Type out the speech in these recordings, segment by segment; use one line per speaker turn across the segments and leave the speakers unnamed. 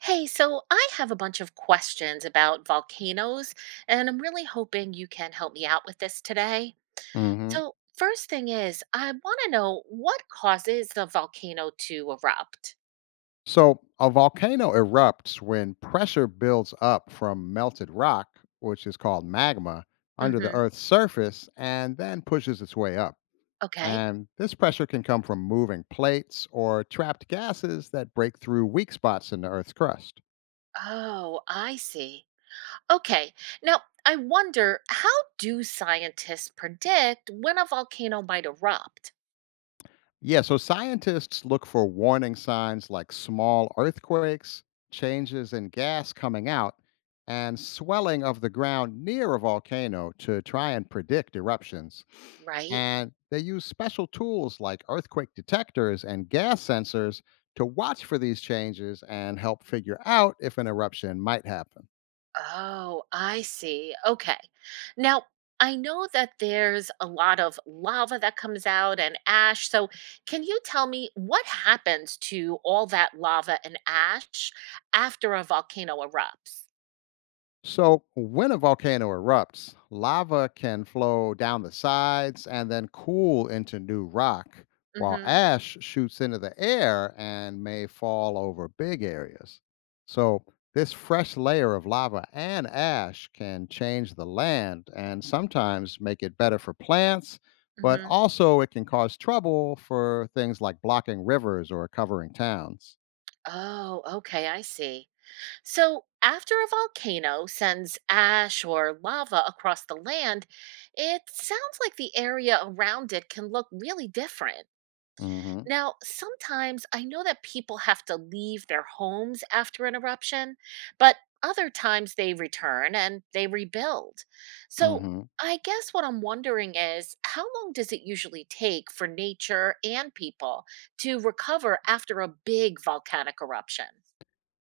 Hey, so I have a bunch of questions about volcanoes, and I'm really hoping you can help me out with this today.
Hmm.
So, first thing is, I want to know what causes a volcano to erupt?
So a volcano erupts when pressure builds up from melted rock, which is called magma, under the
Mm-hmm.
Earth's surface and then pushes its way up.
Okay.
And this pressure can come from moving plates or trapped gases that break through weak spots in the Earth's crust.
Oh, I see. Okay. Now, I wonder how do scientists predict when a volcano might erupt,
Yeah, so scientists look for warning signs like small earthquakes, changes in gas coming out, and swelling of the ground near a volcano to try and predict eruptions.
right?
And they use special tools like earthquake detectors and gas sensors to watch for these changes and help figure out if an eruption might happen.
Oh, I see. Okay. Now, I know that there's a lot of lava that comes out and ash. So, can you tell me what happens to all that lava and ash after a volcano erupts?
So, when a volcano erupts, lava can flow down the sides and then cool into new rock, while
Mhm.
ash shoots into the air and may fall over big areas. So, this fresh layer of lava and ash can change the land and sometimes make it better for plants, but
Mhm.
also it can cause trouble for things like blocking rivers or covering towns.
Oh, okay, I see. So, after a volcano sends ash or lava across the land, it sounds like the area around it can look really different.
Hmm.
Now, sometimes I know that people have to leave their homes after an eruption, but other times they return and they rebuild. So,
Hmm.
I guess what I'm wondering is how long does it usually take for nature and people to recover after a big volcanic eruption?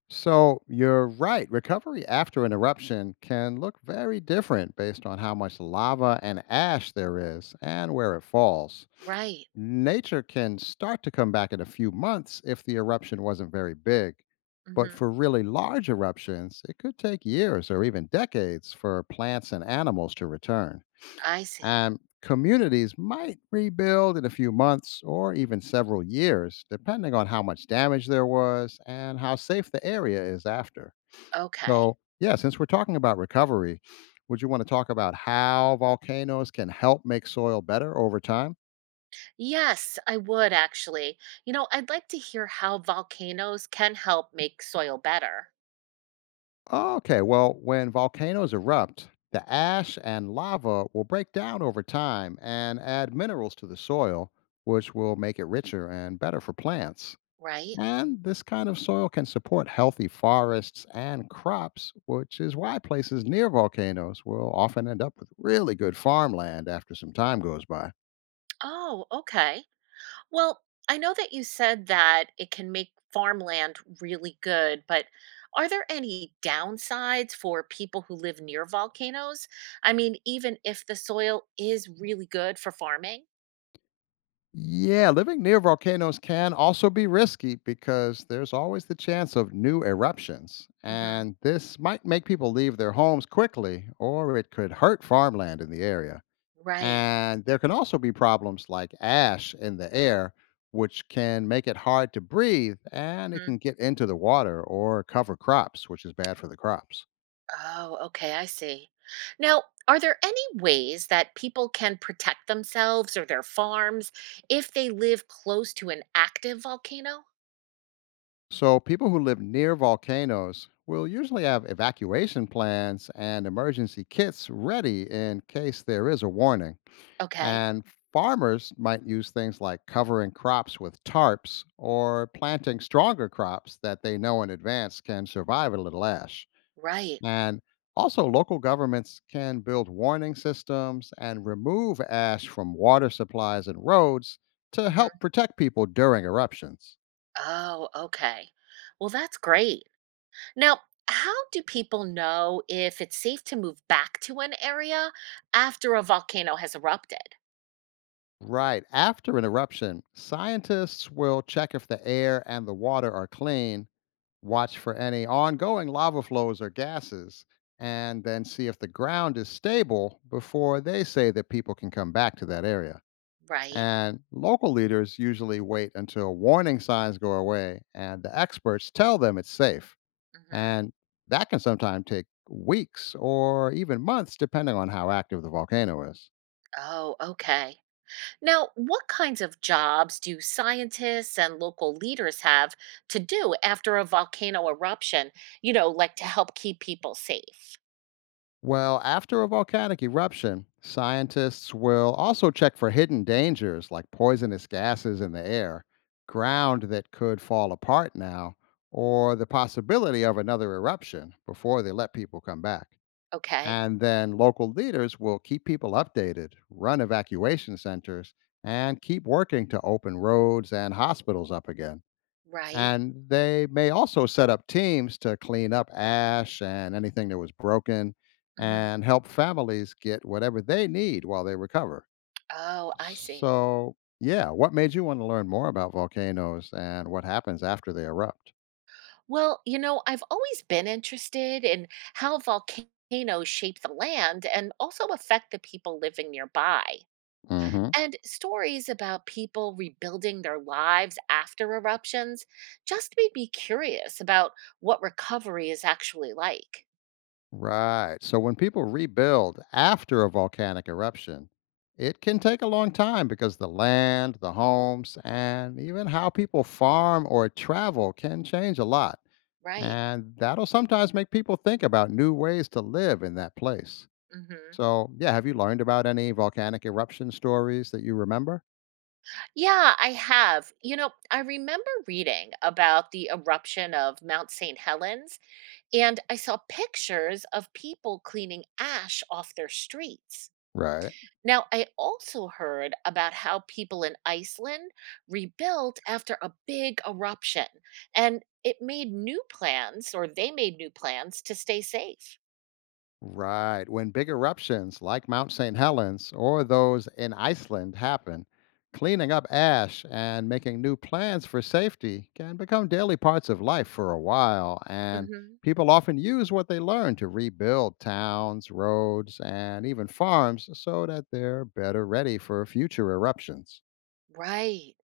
So you're right. Recovery after an eruption can look very different based on how much lava and ash there is and where it falls.
Right.
Nature can start to come back in a few months if the eruption wasn't very big. But
Hmm.
for really large eruptions, it could take years or even decades for plants and animals to return,
I see.
and communities might rebuild in a few months or even several years, depending on how much damage there was and how safe the area is after.
Okay.
So, yeah, since we're talking about recovery, would you want to talk about how volcanoes can help make soil better over time?
Yes, I would actually. You know, I'd like to hear how volcanoes can help make soil better,
Okay, well, when volcanoes erupt, the ash and lava will break down over time and add minerals to the soil, which will make it richer and better for plants.
right?
And this kind of soil can support healthy forests and crops, which is why places near volcanoes will often end up with really good farmland after some time goes by.
Oh, okay. Well, I know that you said that it can make farmland really good, but are there any downsides for people who live near volcanoes? I mean, even if the soil is really good for farming?
Yeah, living near volcanoes can also be risky because there's always the chance of new eruptions.
Hmm.
And this might make people leave their homes quickly, or it could hurt farmland in the area.
Right.
And there can also be problems like ash in the air, which can make it hard to breathe, and it
Hmm.
can get into the water or cover crops, which is bad for the crops.
Oh, okay. I see. Now, are there any ways that people can protect themselves or their farms if they live close to an active volcano?
So, people who live near volcanoes will usually have evacuation plans and emergency kits ready in case there is a warning.
Okay.
And farmers might use things like covering crops with tarps or planting stronger crops that they know in advance can survive a little ash.
Right.
And also, local governments can build warning systems and remove ash from water supplies and roads to
Mm-hmm.
help protect people during eruptions.
Oh, okay. Well, that's great. Now, how do people know if it's safe to move back to an area after a volcano has erupted?
Right after an eruption, scientists will check if the air and the water are clean, watch for any ongoing lava flows or gases, and then see if the ground is stable before they say that people can come back to that area.
Right.
And local leaders usually wait until warning signs go away and the experts tell them it's safe.
Hmm.
And that can sometimes take weeks or even months, depending on how active the volcano is.
Oh, okay. Now, what kinds of jobs do scientists and local leaders have to do after a volcano eruption? You know, like to help keep people safe.
Well, after a volcanic eruption, scientists will also check for hidden dangers like poisonous gases in the air, ground that could fall apart now, or the possibility of another eruption before they let people come back.
Okay.
And then local leaders will keep people updated, run evacuation centers, and keep working to open roads and hospitals up again.
Right.
And they may also set up teams to clean up ash and anything that was broken,
Hmm.
and help families get whatever they need while they recover.
Oh, I see.
So, yeah, what made you want to learn more about volcanoes and what happens after they erupt?
Well, you know, I've always been interested in how volcanoes shape the land and also affect the people living nearby.
Hmm.
And stories about people rebuilding their lives after eruptions just made me curious about what recovery is actually like.
Right. So when people rebuild after a volcanic eruption, it can take a long time because the land, the homes, and even how people farm or travel can change a lot.
Right.
And that'll sometimes make people think about new ways to live in that place.
Hmm.
So, yeah, have you learned about any volcanic eruption stories that you remember?
Yeah, I have. You know, I remember reading about the eruption of Mount St. Helens, and I saw pictures of people cleaning ash off their streets.
Right.
Now, I also heard about how people in Iceland rebuilt after a big eruption and it made new plans, or they made new plans to stay safe.
Right. When big eruptions like Mount St. Helens or those in Iceland happen, cleaning up ash and making new plans for safety can become daily parts of life for a while. And
Hmm.
people often use what they learn to rebuild towns, roads, and even farms so that they're better ready for future eruptions.
Right.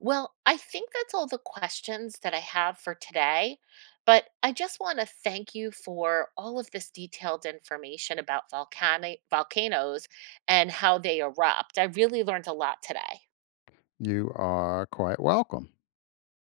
Well, I think that's all the questions that I have for today. But I just want to thank you for all of this detailed information about volcanic volcanoes and how they erupt. I really learned a lot today.
You are quite welcome.